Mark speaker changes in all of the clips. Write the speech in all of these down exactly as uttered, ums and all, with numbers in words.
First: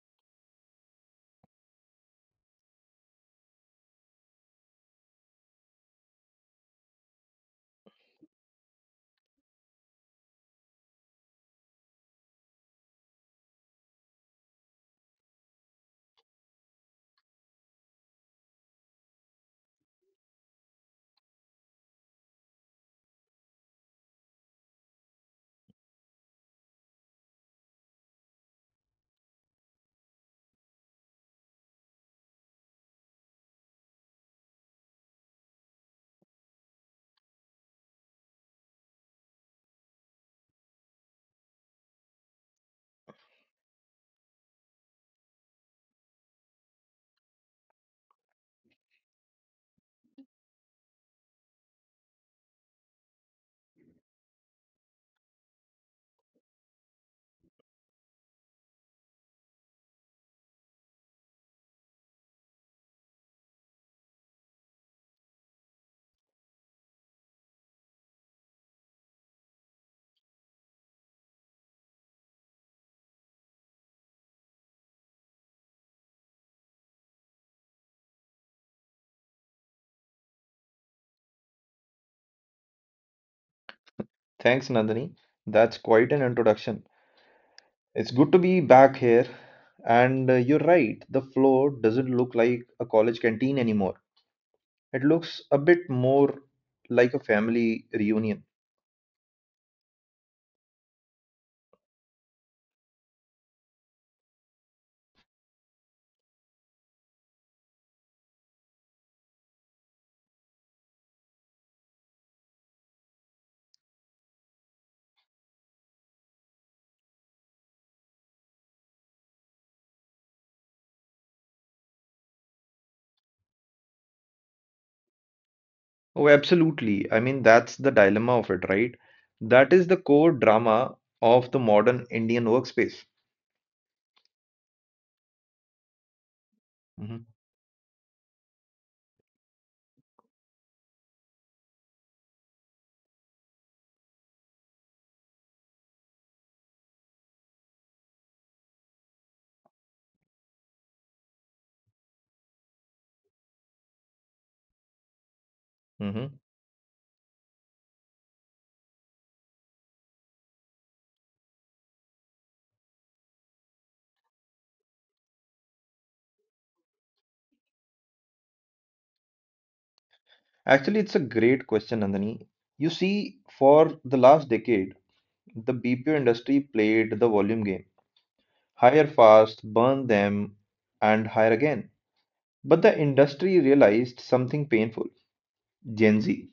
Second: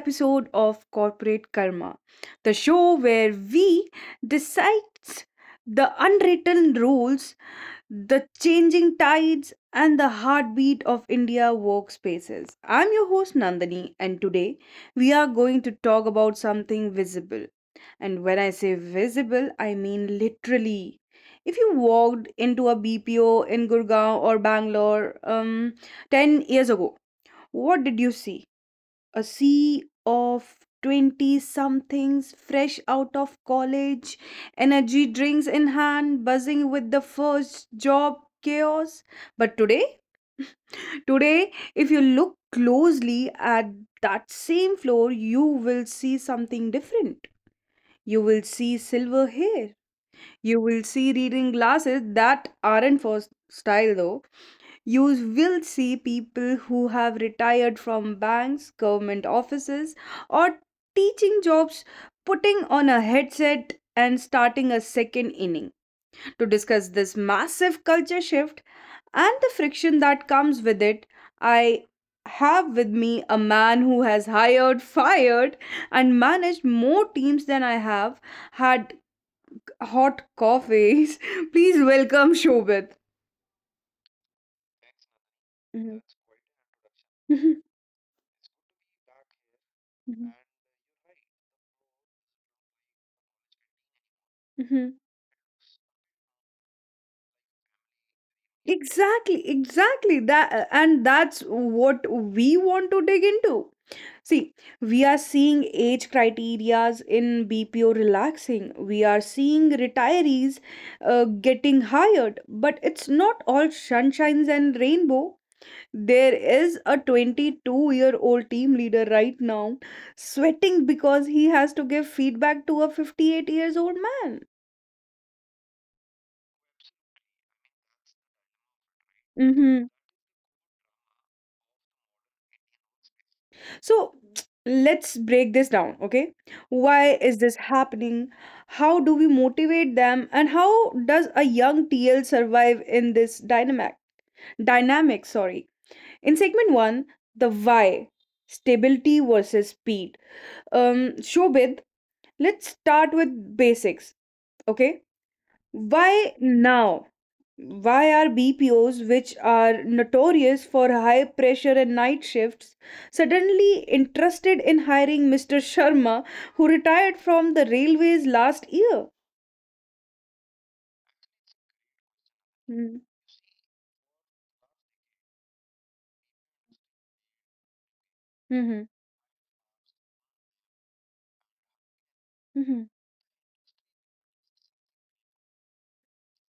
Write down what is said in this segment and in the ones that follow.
Speaker 1: episode of Corporate Karma, the show where we decide the unwritten rules, the changing tides, and the heartbeat of India workspaces. I'm your host Nandini, and today we are going to talk about something visible, and when I say visible, I mean literally. If you walked into a B P O in Gurgaon or Bangalore um, ten years ago, what did you see? A sea of twenty somethings fresh out of college, energy drinks in hand, buzzing with the first job chaos. But today, today, if you look closely at that same floor, you will see something different. You will see silver hair. You will see reading glasses that aren't for s- style though. You will see people who have retired from banks, government offices, or teaching jobs, putting on a headset and starting a second inning. To discuss this massive culture shift and the friction that comes with it, I have with me a man who has hired, fired, and managed more teams than I have had hot coffees. Please welcome Shobit.
Speaker 2: Thanks, Nandini. That's
Speaker 1: Mhm.
Speaker 2: quite an introduction.
Speaker 1: Mhm.
Speaker 2: It's good to be back here. And
Speaker 1: Mhm.
Speaker 2: uh, you're right, the floor doesn't look like a college canteen anymore.
Speaker 1: Mhm.
Speaker 2: It looks a bit more like a family reunion.
Speaker 1: Exactly, exactly. That uh, and that's what we want to dig into. See, we are seeing age criterias in B P O relaxing. We are seeing retirees uh, getting hired, but it's not all sunshines and rainbow. There is a twenty-two-year-old team leader right now, sweating because he has to give feedback to a fifty-eight years old man.
Speaker 2: Oh, absolutely. I mean, that's the dilemma of it, right? That
Speaker 1: Mm-hmm.
Speaker 2: is the core drama of the modern Indian workspace.
Speaker 1: So, let's break this down, okay? Why
Speaker 2: Mhm,
Speaker 1: is this happening? How do we motivate them? And how does a young T L survive in this dynamic? Dynamic, sorry. In segment one, the why, stability versus speed. Um, Shobit, let's start with basics, okay? Why
Speaker 2: mhm.
Speaker 1: now? Why are B P Os, which are notorious for high pressure and night shifts, suddenly interested in hiring Mister Sharma, who retired from the railways last year?
Speaker 2: Actually, it's a great question, Nandini. You
Speaker 1: Mm-hmm.
Speaker 2: see, for the last decade, the B P O industry played the volume game.
Speaker 1: Mm-hmm.
Speaker 2: Hire fast, burn them, and hire again. But the industry realized something painful. Gen Z.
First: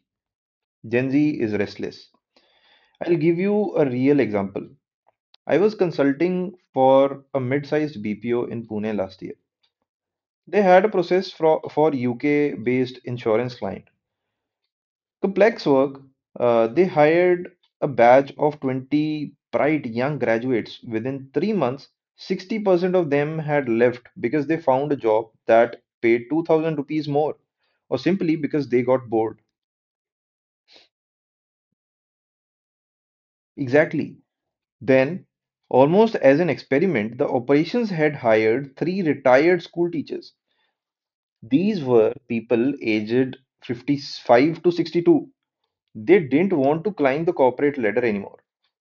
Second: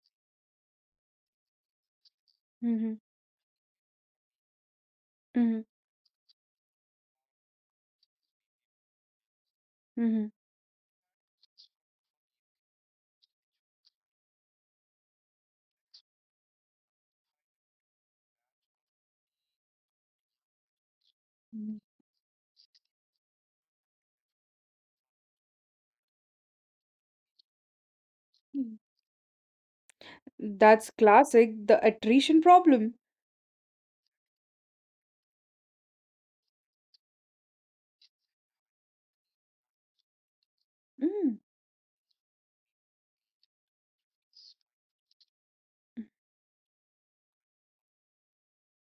Speaker 2: Gen Z is restless.
Speaker 1: Hmm.
Speaker 2: I'll give you a real example. I was consulting for a mid sized B P O in Pune last year.
Speaker 1: Hmm.
Speaker 2: They had a process for, for U K based insurance client. Complex work, uh, they hired a batch of twenty bright young graduates. Within three
Speaker 1: Hmm.
Speaker 2: months, sixty percent of them had left because they found a job that paid two thousand rupees more, or simply because they got bored.
Speaker 1: That's classic, the attrition problem.
Speaker 2: Exactly. Then, almost as an experiment, the operations head hired three retired school teachers. These were people aged fifty-five to sixty-two. They didn't want to climb the corporate ladder anymore.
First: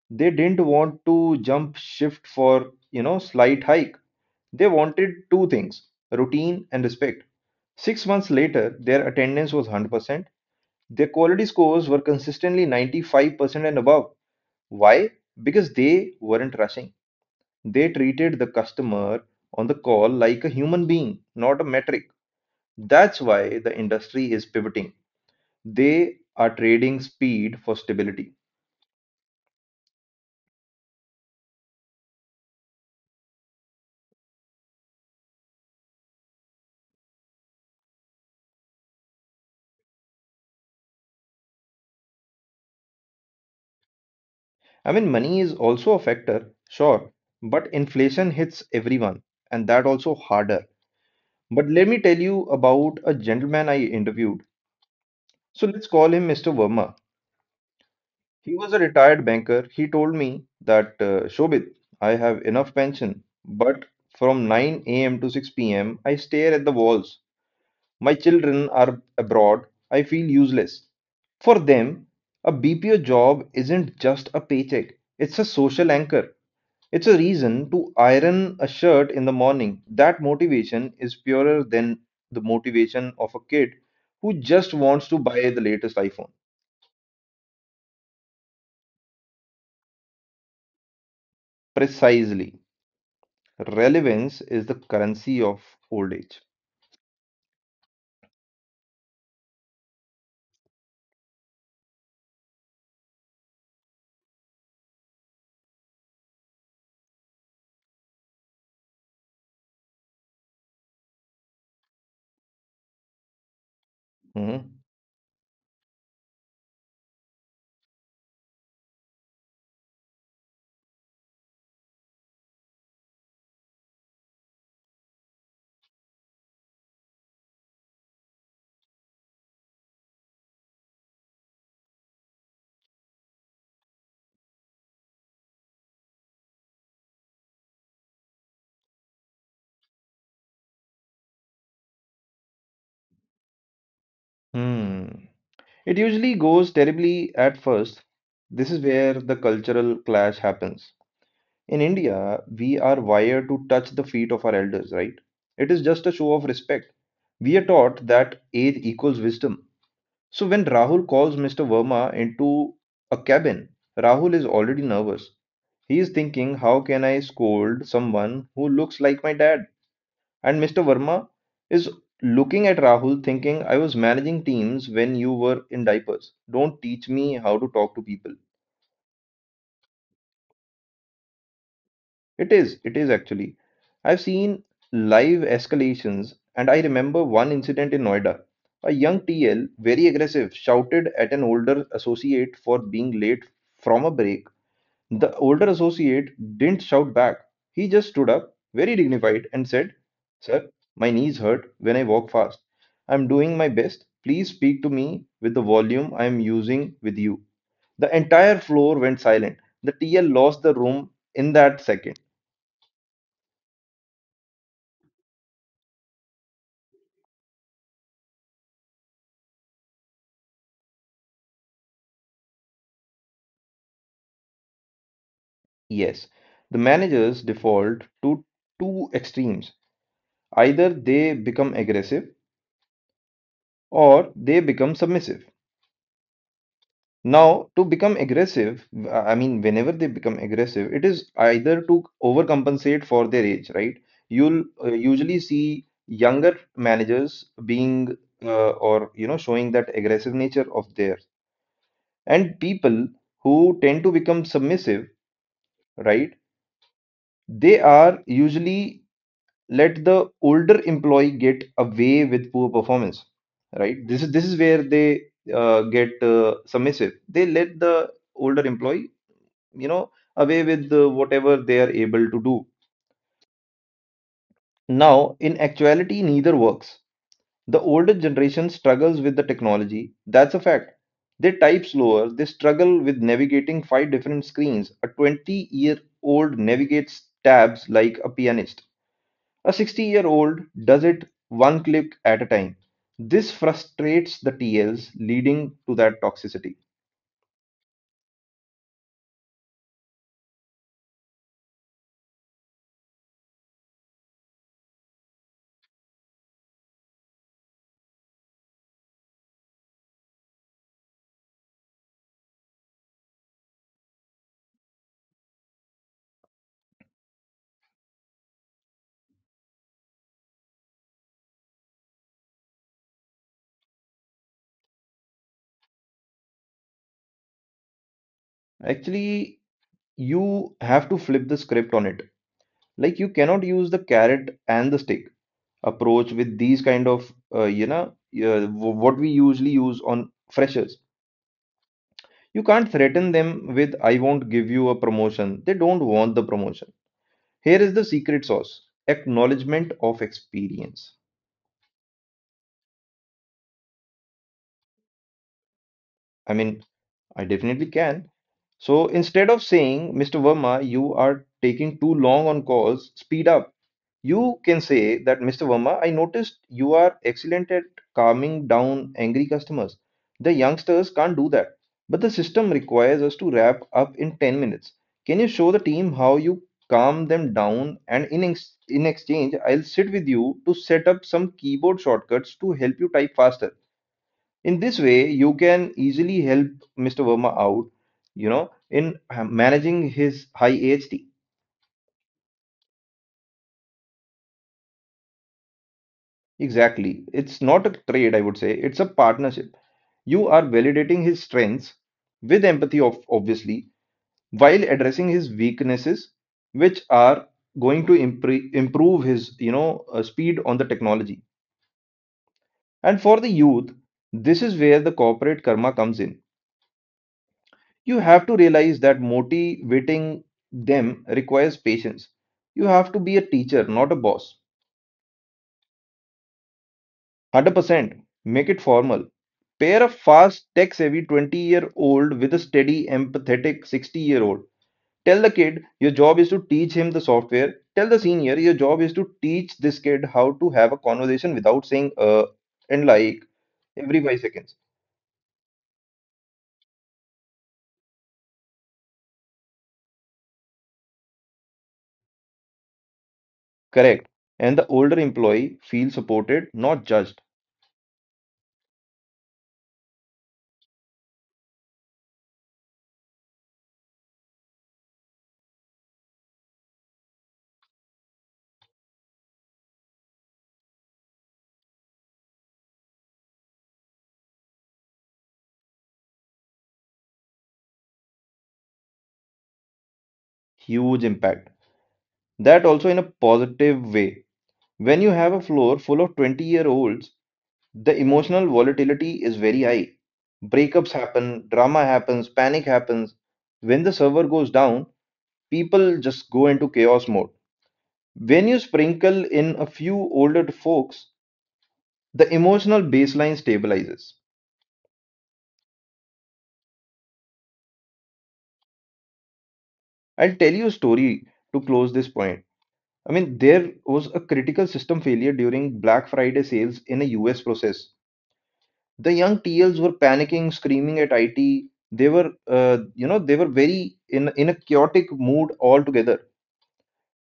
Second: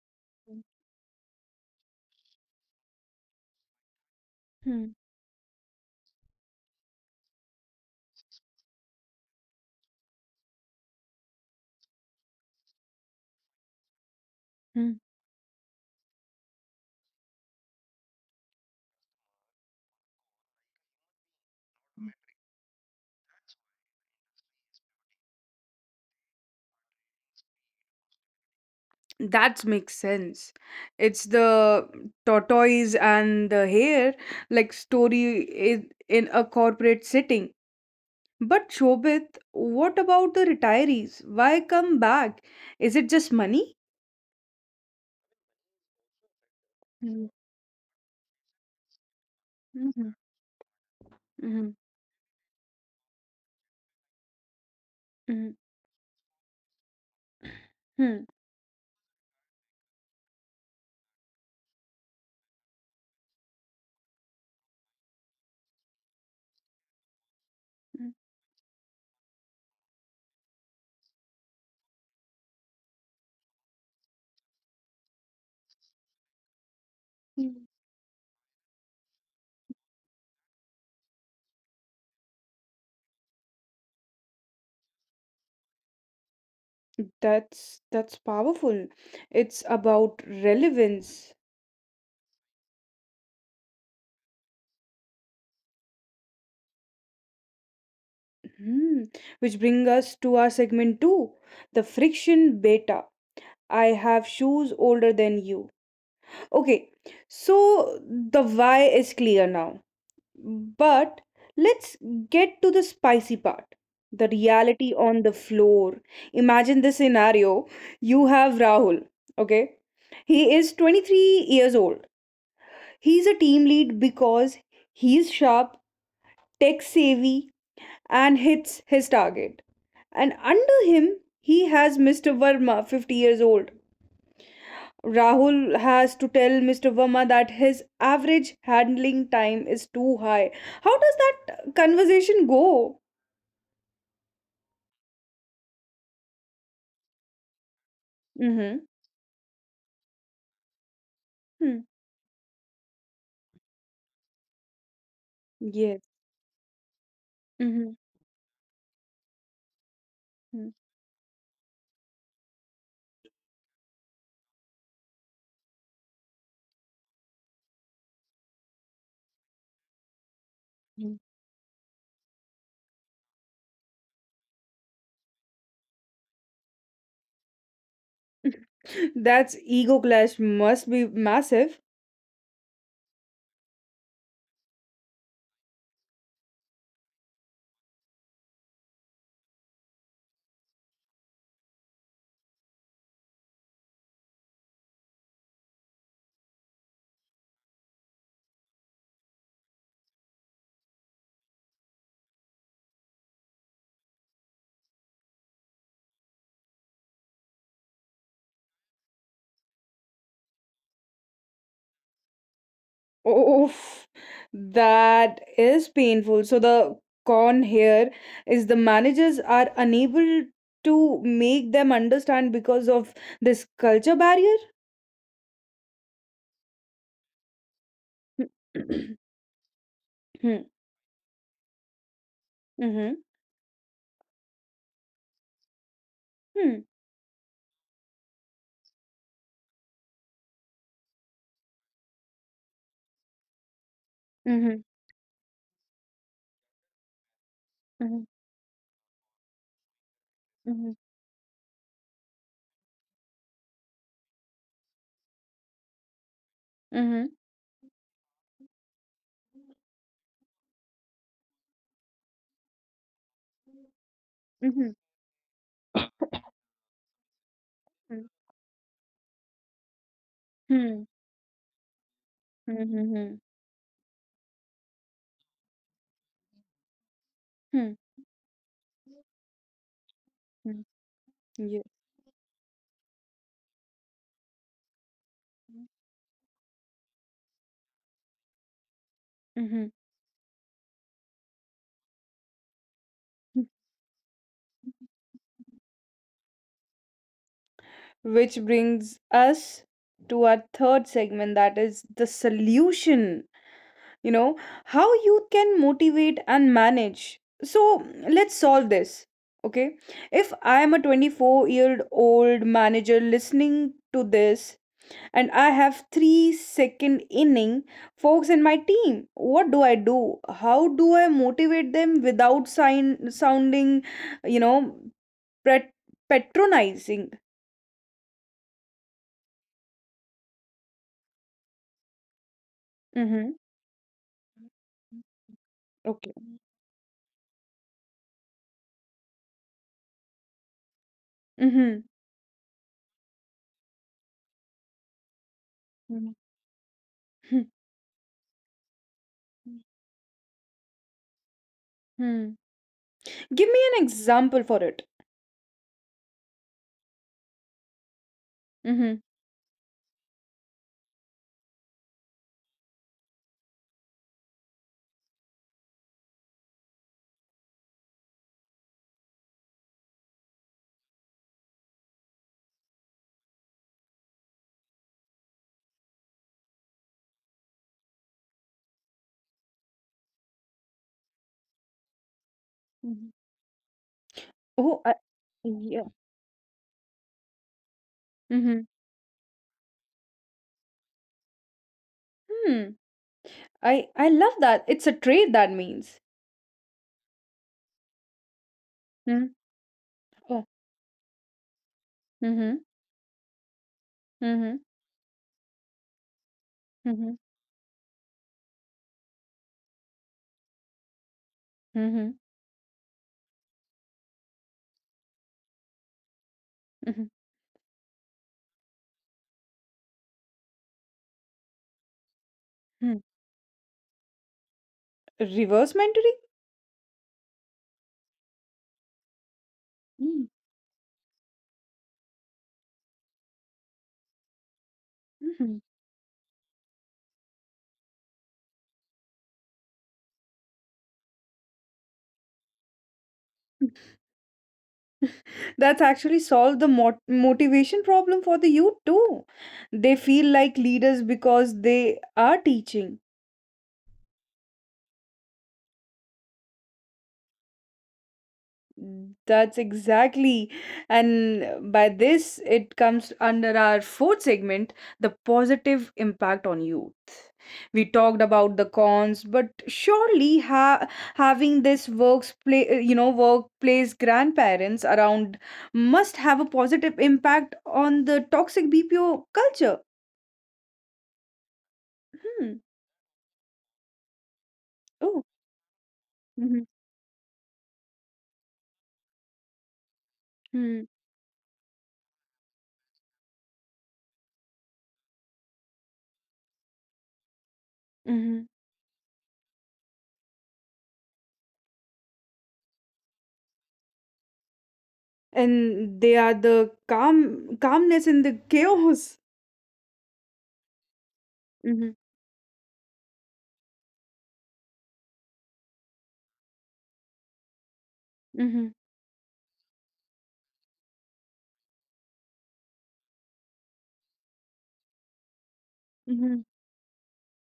Speaker 2: They didn't want to jump shift for, you know, slight hike. They
Speaker 1: Mm-hmm.
Speaker 2: wanted two things, routine and respect. Six months later, their attendance was one hundred percent. Their quality scores were consistently ninety-five percent and above. Why? Because they weren't rushing. They treated the customer on the call like a human being, not a metric. That's why the industry is pivoting. They are trading speed for stability.
Speaker 1: That makes sense. It's the tortoise and the hare like story i- in a corporate setting. But Shobit, what about the retirees? Why come back? Is it just money?
Speaker 2: I mean, money is also a factor, sure, but inflation hits everyone, and that
Speaker 1: Mm-hmm.
Speaker 2: also harder. But
Speaker 1: Hmm.
Speaker 2: let me tell you about a gentleman I interviewed.
Speaker 1: Hmm.
Speaker 2: So let's call him mister Verma.
Speaker 1: Hmm.
Speaker 2: He was a retired banker. He told me that, uh, Shobit, I have enough pension, but from nine a m to six p m, I stare at the walls. My children are abroad. I feel useless. For them, a B P O job isn't just a paycheck, it's a social anchor. It's a
Speaker 1: Hmm.
Speaker 2: reason to iron a shirt in the morning. That motivation is purer than the motivation of a kid who just wants to buy the latest iPhone.
Speaker 1: That's that's powerful. It's about relevance.
Speaker 2: Precisely. Relevance is the currency of old age.
Speaker 1: Hmm. Which bring us to our segment two, the friction beta. I have shoes older than you. Okay, so the why is clear now. But let's get to the spicy part. The
Speaker 2: Mhm.
Speaker 1: reality on the floor. Imagine this scenario. You have Rahul, okay? He is twenty-three years old. He's a team lead because he's sharp, tech savvy, and hits his target. And under him, he has Mister Verma, fifty years old. Rahul has to tell Mister Verma that his average handling time is too high. How does that conversation go?
Speaker 2: Hmm. It usually goes terribly at first. This
Speaker 1: Mm-hmm.
Speaker 2: is where the cultural clash happens.
Speaker 1: Hmm.
Speaker 2: In India, we are wired to touch the feet of our elders, right? It is just
Speaker 1: Yes.
Speaker 2: a show of respect. We are
Speaker 1: Mm-hmm.
Speaker 2: taught that age equals wisdom. So when
Speaker 1: Hmm.
Speaker 2: Rahul calls mister Verma into a cabin, Rahul is already nervous. He is thinking, how can I scold someone who looks like my dad? And mister
Speaker 1: Hmm.
Speaker 2: Verma is looking at Rahul thinking, I was managing teams when you were in diapers. Don't teach me how to talk to people.
Speaker 1: That's ego clash must be massive.
Speaker 2: It is, it is actually. I've seen live escalations, and I remember one incident in Noida. A young T L, very aggressive, shouted at an older associate for being late from a break. The older associate didn't shout back. He just stood up, very dignified, and said, sir, my knees hurt when I walk fast. I'm doing my best. Please speak to me with the volume I'm using with you. The entire floor went silent. The T L lost the room in that second.
Speaker 1: Oof, that is painful. So the con here is the managers are unable to make them understand because of this culture barrier.
Speaker 2: Yes, the managers default to two extremes. Either they become aggressive
Speaker 1: Mm-hmm.
Speaker 2: or they become submissive. Now, to become aggressive, w- I mean, whenever they become aggressive, it is either to overcompensate for their age, right? You'll
Speaker 1: Mm-hmm.
Speaker 2: uh, usually see younger managers being uh, or you know showing that aggressive nature
Speaker 1: Mm-hmm.
Speaker 2: of theirs, and people who tend to become submissive, right?
Speaker 1: Mhm.
Speaker 2: They are usually let the older employee get away with poor performance, right? This is this is where
Speaker 1: Mhm.
Speaker 2: they uh, get uh, submissive. They let the
Speaker 1: Mhm.
Speaker 2: older employee you know, away with
Speaker 1: Mhm.
Speaker 2: uh, whatever they are able to do.
Speaker 1: Mhm.
Speaker 2: Now, in actuality, neither works. The
Speaker 1: Mhm.
Speaker 2: older generation struggles with the technology. That's a
Speaker 1: Mhm.
Speaker 2: fact. They
Speaker 1: Yeah.
Speaker 2: type slower, they struggle with navigating five different screens. A twenty year old navigates tabs like a pianist, a
Speaker 1: Mhm.
Speaker 2: sixty year old does it one click at a time. This frustrates the T Ls, leading to that toxicity.
Speaker 1: Which brings us to our third segment, that is the solution. You know, how youth can motivate and manage. So let's solve this. Okay. If I am a twenty-four year old manager listening to this, and I have three second inning folks in my team, what do I do? How do I motivate them without sign- sounding, you know, pret- patronizing?
Speaker 2: Actually, you have to flip the script on it. Like you
Speaker 1: Mm-hmm.
Speaker 2: cannot use the carrot and the stick
Speaker 1: Okay.
Speaker 2: approach with these kind of uh, you know uh, w- what we usually use on freshers.
Speaker 1: Mm-hmm.
Speaker 2: You can't threaten them with I won't give you a promotion. They don't
Speaker 1: Mhm.
Speaker 2: want the promotion.
Speaker 1: Mhm.
Speaker 2: Here is the secret sauce, acknowledgement of experience.
Speaker 1: Hmm. Give me an example for it.
Speaker 2: I mean, I definitely can. So
Speaker 1: Mm-hmm.
Speaker 2: instead of saying, mister Verma, you are taking too long on calls, speed up. You can say that, mister Verma, I noticed you are excellent at calming down angry customers. The youngsters can't do that, but the system requires us to wrap up in ten minutes. Can you show the team how you calm them down? And in, ex- in exchange, I'll sit with you to set up some keyboard shortcuts to help you
Speaker 1: Mhm.
Speaker 2: type faster. In
Speaker 1: Oh,
Speaker 2: this
Speaker 1: I,
Speaker 2: way you can
Speaker 1: yeah.
Speaker 2: easily help Mr. Verma out, you know,
Speaker 1: Mm-hmm.
Speaker 2: in ha- managing his high A H T.
Speaker 1: Hmm. I I love that. It's a trade that means.
Speaker 2: Exactly. It's not a trade, I would say it's a
Speaker 1: Hmm.
Speaker 2: partnership. You
Speaker 1: Oh.
Speaker 2: are validating his strengths with
Speaker 1: Mm-hmm.
Speaker 2: empathy, of obviously,
Speaker 1: Mm-hmm.
Speaker 2: while addressing his weaknesses, which
Speaker 1: Mm-hmm.
Speaker 2: are going to impre- improve his you know uh, speed on the technology.
Speaker 1: Mm-hmm.
Speaker 2: And for the youth, this is where the corporate karma comes in.
Speaker 1: Mm-hmm.
Speaker 2: You have to realize that motivating them requires patience. You have
Speaker 1: Hmm.
Speaker 2: to be a teacher, not a boss.
Speaker 1: Reverse mentoring?
Speaker 2: one hundred percent. Make it formal. Pair a
Speaker 1: Mm.
Speaker 2: fast, tech savvy twenty year old with a steady, empathetic sixty year old. Tell the
Speaker 1: Mhm.
Speaker 2: kid your job is to teach him the software. Tell the senior your job is to teach this kid how to have a conversation without saying uh and like every five seconds.
Speaker 1: That's actually solved the mot motivation problem for the youth too. They feel like leaders because they are teaching.
Speaker 2: Correct. And the older employee feels supported, not judged.
Speaker 1: That's exactly. And by this, it comes under our fourth segment, the positive impact on youth. We talked about the cons, but surely ha having this works play, you know, workplace grandparents around must have a positive impact on the toxic B P O culture.
Speaker 2: Huge impact.
Speaker 1: Mm.
Speaker 2: That also in a positive way. When you
Speaker 1: Oh.
Speaker 2: have a floor full of 20
Speaker 1: Mhm.
Speaker 2: year olds, the emotional volatility is very high.
Speaker 1: Mm.
Speaker 2: Breakups happen, drama happens, panic happens. When the server goes down, people just go into chaos mode.
Speaker 1: Mhm.
Speaker 2: When you sprinkle in a few older folks, the emotional baseline stabilizes.
Speaker 1: And they are the calm calmness in the chaos.
Speaker 2: I'll tell you a story to
Speaker 1: Mhm.
Speaker 2: close this point. I mean, there was a critical system failure during Black Friday sales in a U S process.
Speaker 1: Mhm.
Speaker 2: The young T Ls were panicking, screaming at I T. They were, uh, you know, they were very in in a chaotic mood altogether.
Speaker 1: Mhm.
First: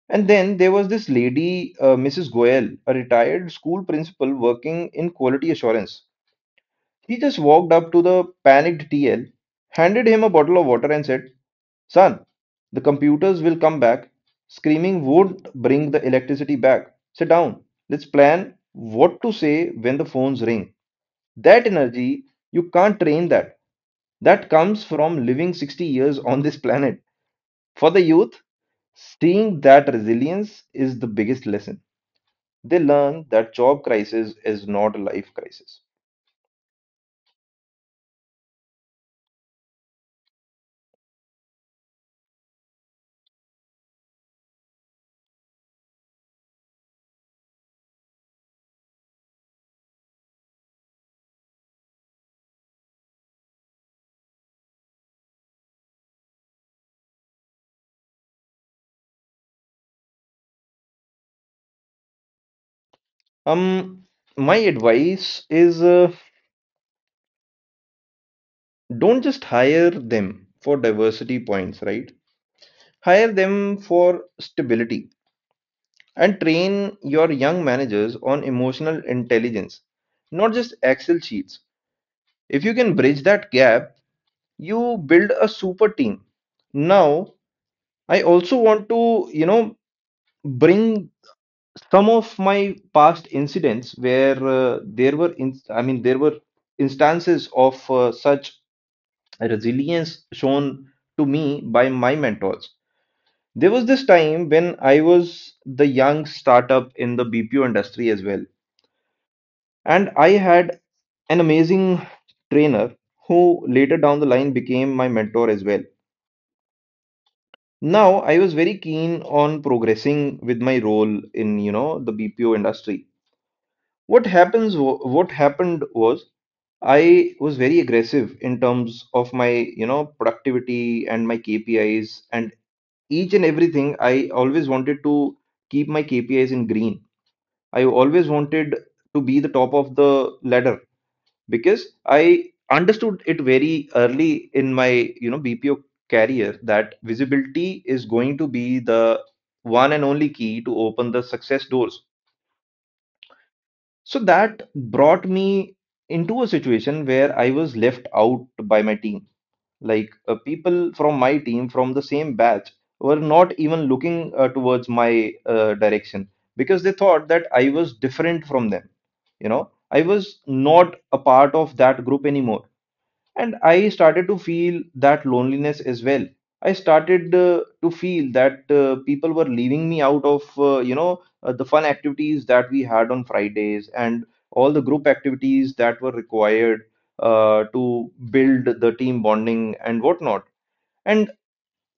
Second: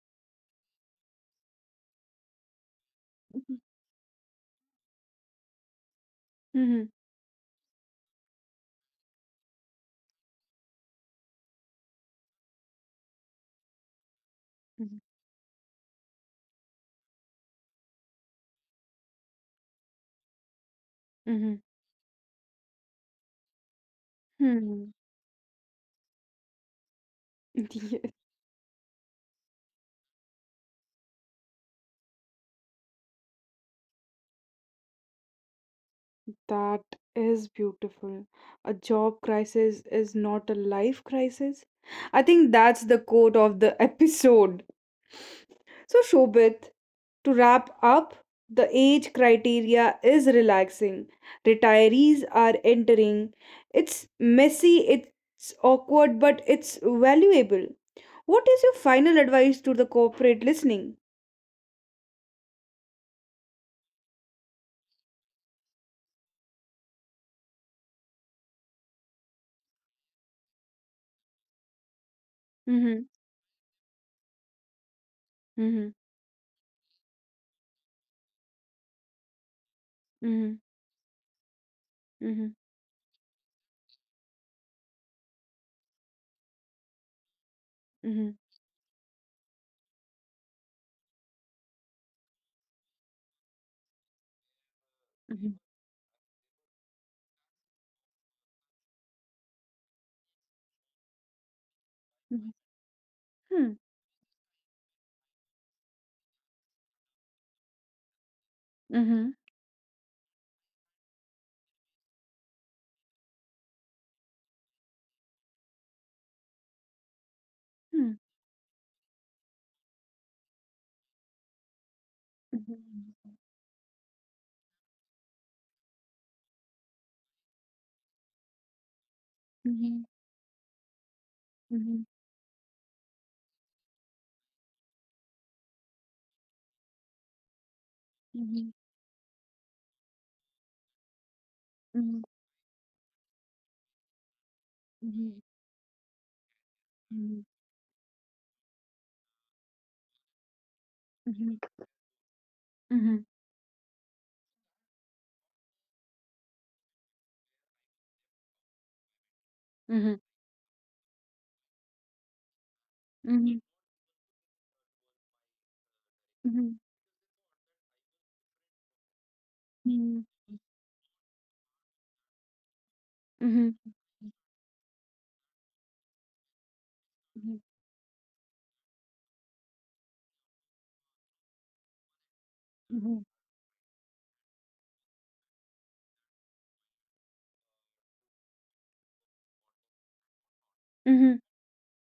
Speaker 2: And then there was this lady, uh, missus Goel, a retired
Speaker 1: Mhm.
Speaker 2: school principal working in quality assurance.
Speaker 1: Mhm.
Speaker 2: She just walked up to the panicked T L, handed him a bottle of water, and said, "Son, the computers will come back.
Speaker 1: Mhm.
Speaker 2: Screaming won't bring the electricity back. Sit down. Let's plan what to say when the phones ring."
Speaker 1: Mhm.
Speaker 2: That energy, you can't train that. That comes
Speaker 1: Hmm.
Speaker 2: from living sixty years on this planet. For the youth, seeing that resilience is the biggest lesson. They learn that job crisis is not a life crisis.
Speaker 1: That is beautiful. A job crisis is not a life crisis. I think that's the quote of the episode. So, Shobit, to wrap up, the age criteria is relaxing. Retirees are entering. It's messy, it's awkward, but it's valuable. What is your final advice to the corporate listening?
Speaker 2: Um, my advice is uh, don't just hire them for diversity points, right?
Speaker 1: Mm-hmm.
Speaker 2: Hire them for stability
Speaker 1: Mm-hmm.
Speaker 2: and train your young managers on emotional intelligence, not just Excel sheets.
Speaker 1: Mm-hmm.
Speaker 2: If you can bridge that gap, you build a super team. Now, I
Speaker 1: Mm-hmm.
Speaker 2: also want to, you know, bring some of my past incidents where uh, there were,
Speaker 1: Mm-hmm.
Speaker 2: in, I mean, there were instances of uh, such resilience shown to me by my
Speaker 1: Mm-hmm.
Speaker 2: mentors. There
Speaker 1: Mm-hmm.
Speaker 2: was this time when I was the young startup in the B P O industry as well,
Speaker 1: Mm-hmm.
Speaker 2: and I had an amazing trainer who later down the line became my mentor as well. Now, I was very keen on progressing with my role in, you know, the B P O industry. What happens? wa- What happened was I was very aggressive in terms of my you know productivity and my K P Is and each and everything. I always wanted to keep my K P Is in green. I always wanted to be the top of the ladder because I understood it very early in my you know B P O career that visibility is going to be the one and only key to open the success doors. So that brought me into a situation where I was left out by my team. Like uh, people from my team, from the same batch, were not even looking uh, towards my uh, direction because they thought that I was different from them. You know, I was not a part of that group anymore, and i started to feel that loneliness as well. I started uh, to feel that uh, people were leaving me out of uh, you know uh, the fun activities that we had on Fridays and all the group activities that were required uh, to build the team bonding and whatnot. And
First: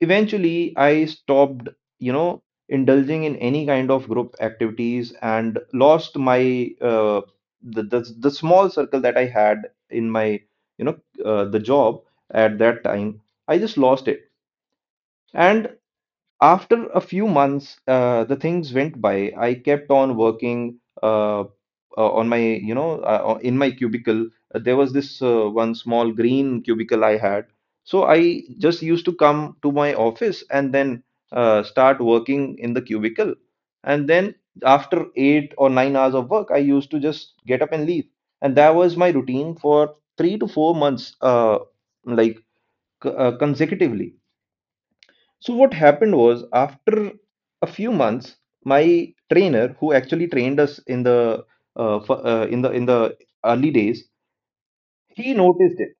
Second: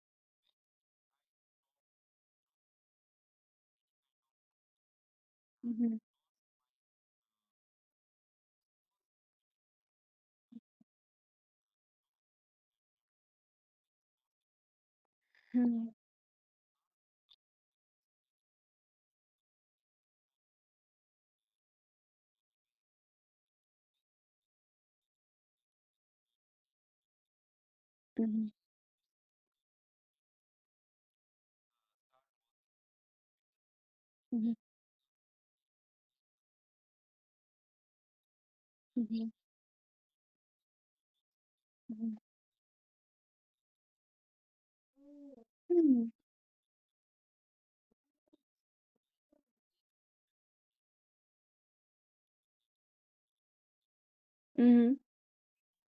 Speaker 2: eventually i stopped, you know indulging in any kind of group activities and lost my uh, the, the the small circle that i had in my, you know uh, the job at that time. I just lost it. And after a few months, uh, the things went by. I kept on working uh, uh, on my, you know, uh, in my cubicle. Uh, there was this uh, one small green cubicle I had. So I just used to come to my office and then uh, start working in the cubicle. And then after eight or nine hours of work, I used to just get up and leave. And that was my routine for three to four months, uh, like c- uh, consecutively. So what happened was, after a few months, my trainer, who actually trained us in the uh, f- uh, in the in the early days, he noticed it.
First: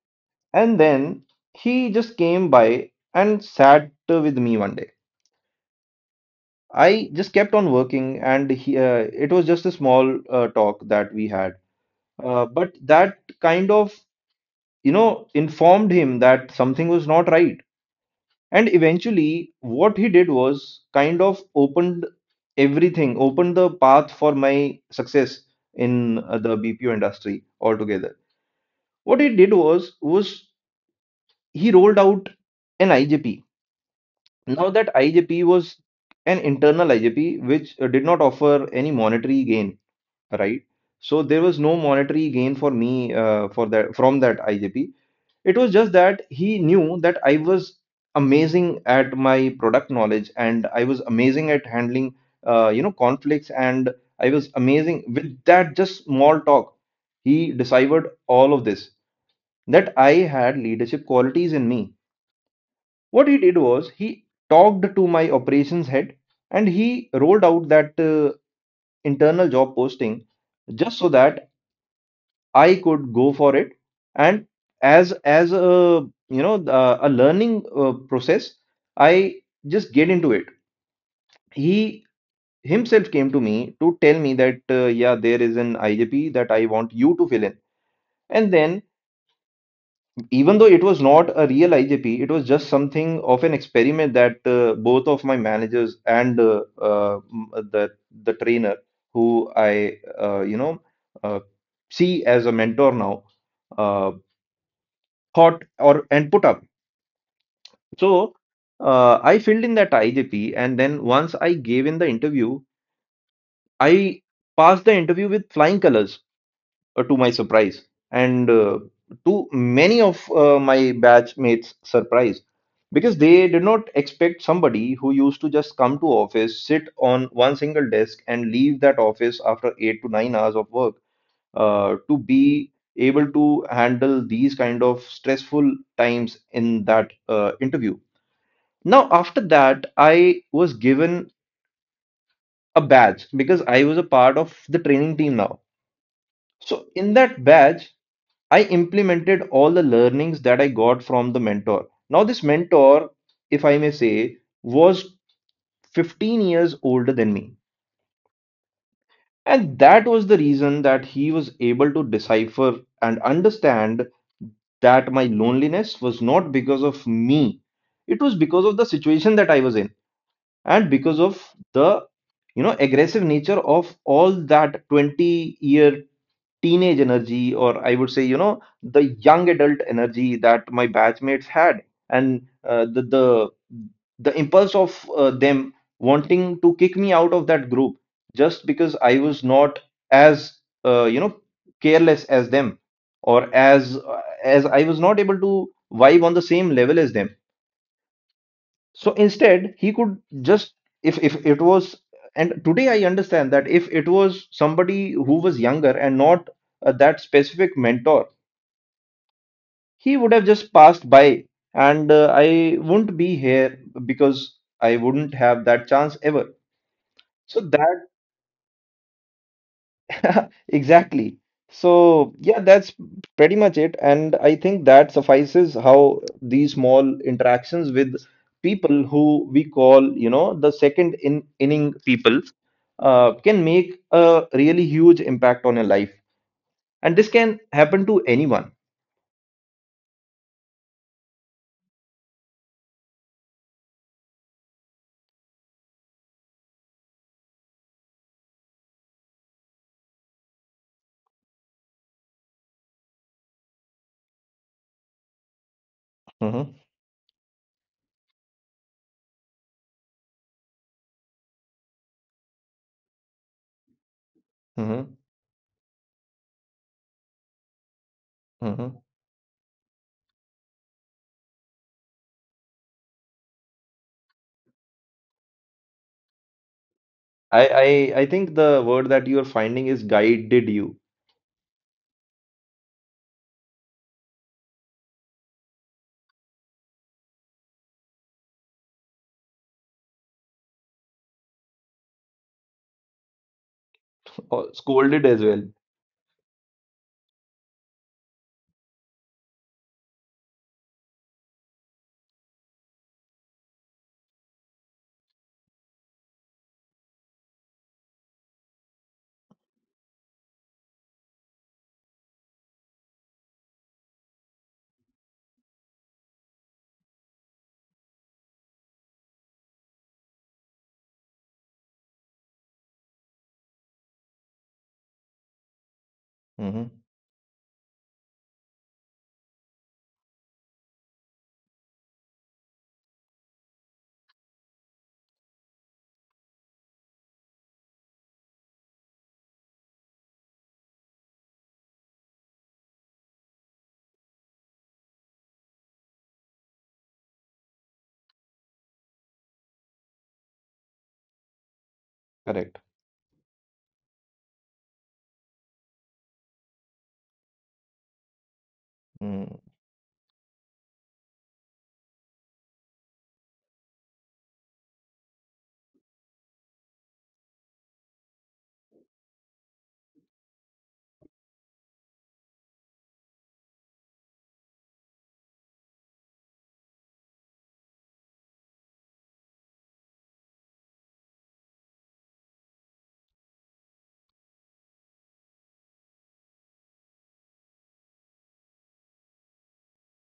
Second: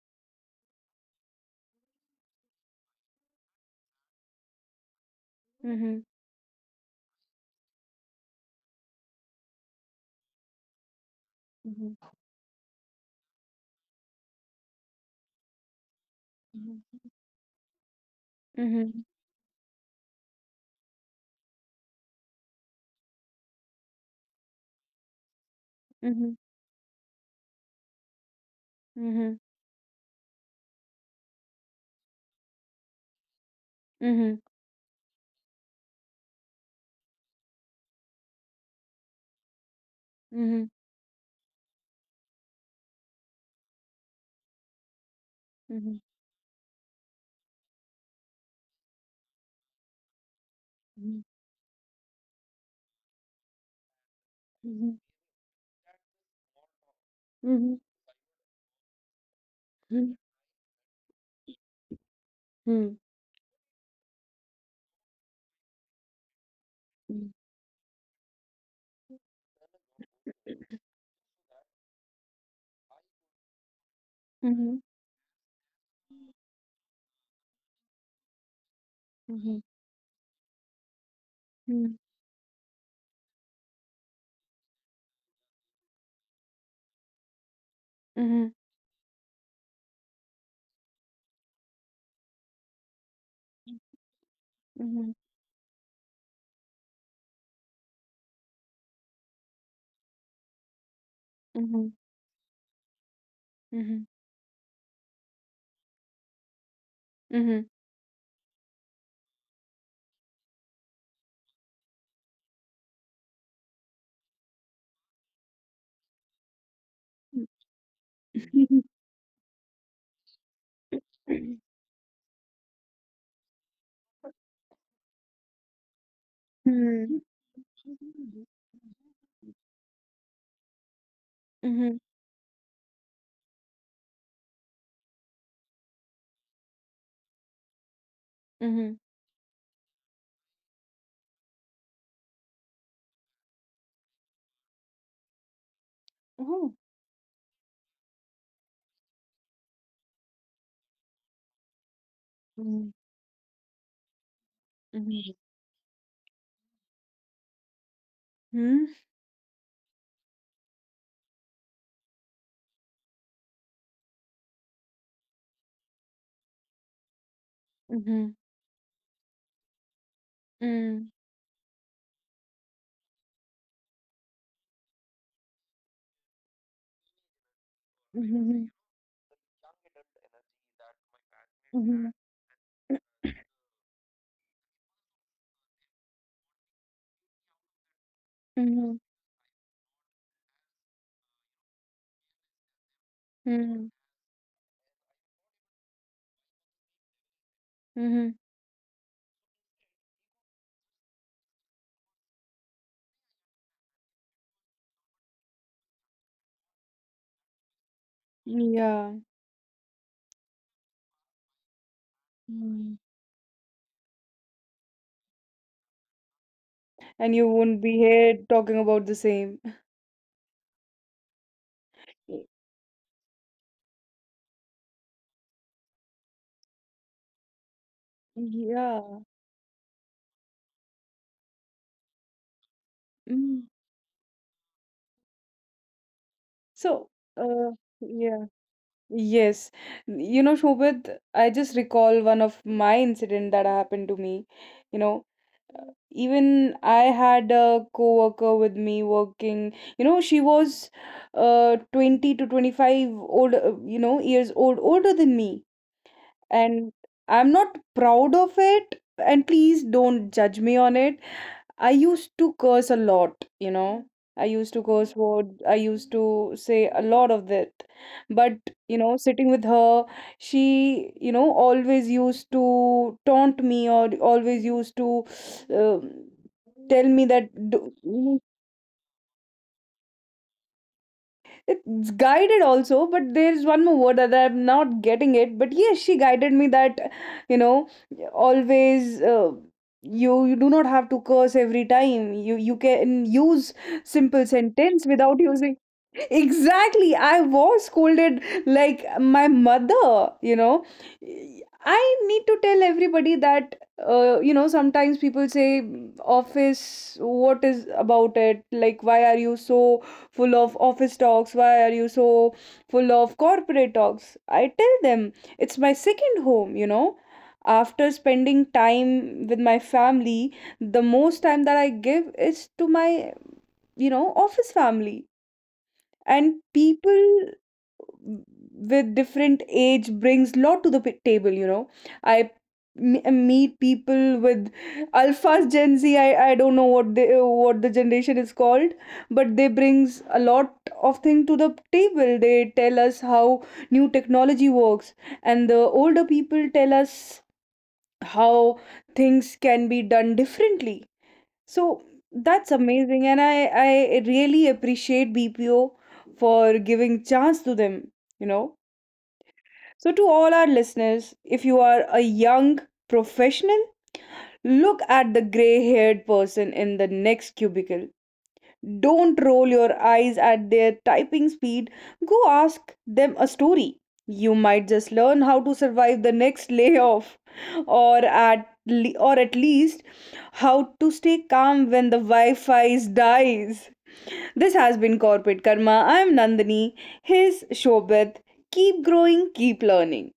Speaker 2: And then he just came by and sat with me one day. I just kept on working, and he, uh, it was just a small uh, talk that we had, uh, but that kind of, you know informed him that something was not right. And eventually what he did was kind of opened everything, opened the path for my success in uh, the bpo industry altogether. What he did was was he rolled out an I J P. Now that I J P was an internal I J P, which uh, did not offer any monetary gain, right? So there was no monetary gain for me uh, for that from that I J P. It was just that he knew that I was amazing at my product knowledge, and I was amazing at handling uh, you know conflicts, and I was amazing with that just small talk. He deciphered all of this, that I had leadership qualities in me. What he did was he talked to my operations head, and he rolled out that uh, internal job posting just so that I could go for it. And as as a, you know uh, a learning uh, process, I just get into it. He himself came to me to tell me that, uh, yeah, there is an I J P that I want you to fill in. And then, even though it was not a real I J P, it was just something of an experiment that uh, both of my managers and uh, uh, m- the the trainer, who I uh, you know uh, see as a mentor now, uh, thought or and put up. So uh, I filled in that I J P, and then once I gave in the interview, I passed the interview with flying colors, uh, to my surprise, and uh, to many of uh, my batch
Speaker 1: Mhm.
Speaker 2: mates' surprise, because they did not expect somebody who used to just come to office, sit on one single desk, and leave that office after eight to nine hours of work uh,
Speaker 1: Mhm.
Speaker 2: to be able to handle these kind of stressful times in that uh, interview.
Speaker 1: Mhm.
Speaker 2: Now, after that, I was given a badge, because I was a part of the training team now.
Speaker 1: Oh.
Speaker 2: So, in that badge, I implemented all the learnings that I got from the mentor. Now, this
Speaker 1: Mhm.
Speaker 2: mentor, if I may say, was
Speaker 1: Mhm.
Speaker 2: fifteen years older than me.
Speaker 1: Mhm.
Speaker 2: And that was the reason that he was able to decipher and understand that my loneliness was not because of me, it
Speaker 1: Mhm.
Speaker 2: was because of the situation that I was in. And
Speaker 1: Mhm.
Speaker 2: because of the, you know aggressive nature of all that twenty year teenage energy, or I would say, you know
Speaker 1: Mhm.
Speaker 2: the young adult energy that my batchmates had,
Speaker 1: Mhm.
Speaker 2: and uh, the the the impulse of uh, them wanting to kick me out of that group, just because
Speaker 1: Mhm.
Speaker 2: i was not as, uh, you know careless as them, or
Speaker 1: Mhm.
Speaker 2: as uh, as i was not able to vibe on the same level as them.
Speaker 1: Mhm.
Speaker 2: So instead, he could just, if if it was, and today I understand that if it was somebody who was younger and not uh, that specific mentor,
Speaker 1: Yeah.
Speaker 2: he would have just passed by, and uh, I
Speaker 1: Mm.
Speaker 2: wouldn't be here, because I wouldn't have that chance ever.
Speaker 1: And you
Speaker 2: So
Speaker 1: wouldn't be
Speaker 2: that.
Speaker 1: here talking about the same.
Speaker 2: Exactly. So,
Speaker 1: Y-
Speaker 2: yeah, that's pretty much it. And I think that suffices how these small interactions with people
Speaker 1: Yeah.
Speaker 2: who we call, you know, the second in inning people uh, can
Speaker 1: Mm.
Speaker 2: make a really huge impact on your life.
Speaker 1: So,
Speaker 2: And this can
Speaker 1: uh,
Speaker 2: happen to
Speaker 1: yeah.
Speaker 2: anyone.
Speaker 1: Yes. You know, Shobhit, I just recall one of my incident that happened to me. You know, even I had a coworker with me working you know she was uh twenty to twenty-five old uh, you know years old, older than me.
Speaker 2: Mm-hmm,
Speaker 1: And I'm not proud of it, and please don't judge me on it. I used to curse a lot. You know. I used to
Speaker 2: mm-hmm,
Speaker 1: curse word. I used to say a lot of that. But, you
Speaker 2: mm-hmm.
Speaker 1: know, sitting with her, she, you know, always used to taunt me, or always used to um tell me that,
Speaker 2: I, I I
Speaker 1: "Do-
Speaker 2: think the word that you are finding is guided you,
Speaker 1: it's guided also, but there's one more word that I'm not getting it, but yes, she guided me that you know always, uh, you you do not have to curse every time, you you can use simple
Speaker 2: or
Speaker 1: sentence
Speaker 2: scolded
Speaker 1: without
Speaker 2: as well.
Speaker 1: using. Exactly, I was scolded like my mother. You know, I need to tell everybody that uh, you know sometimes people say office, what is about it, like, why are you so full of office talks. Why are you so full of corporate talks? I tell them it's my second home, you know. After spending time with my family, the most time that I give is to my, you know, office family, and
Speaker 2: Mm-hmm,
Speaker 1: people with different age brings lot to the p- table you know i m- meet people with alphas gen z i i don't know what they what the generation is called, but they brings a lot of thing to the table. They tell us how new technology works, and the older people tell us how things can be done differently. So that's
Speaker 2: correct.
Speaker 1: amazing, and I I really appreciate B P O for giving chance to them, you know.
Speaker 2: Mm-hmm.
Speaker 1: So to all our listeners, if you are a young professional, look at the gray-haired person in the next cubicle. Don't roll your eyes at their typing speed. Go ask them a story. You might just learn how to survive the next layoff, or at le- or at least how to stay calm when the Wi-Fi dies. This has been Corporate Karma. I am Nandini. His Shobit. Keep growing, keep learning.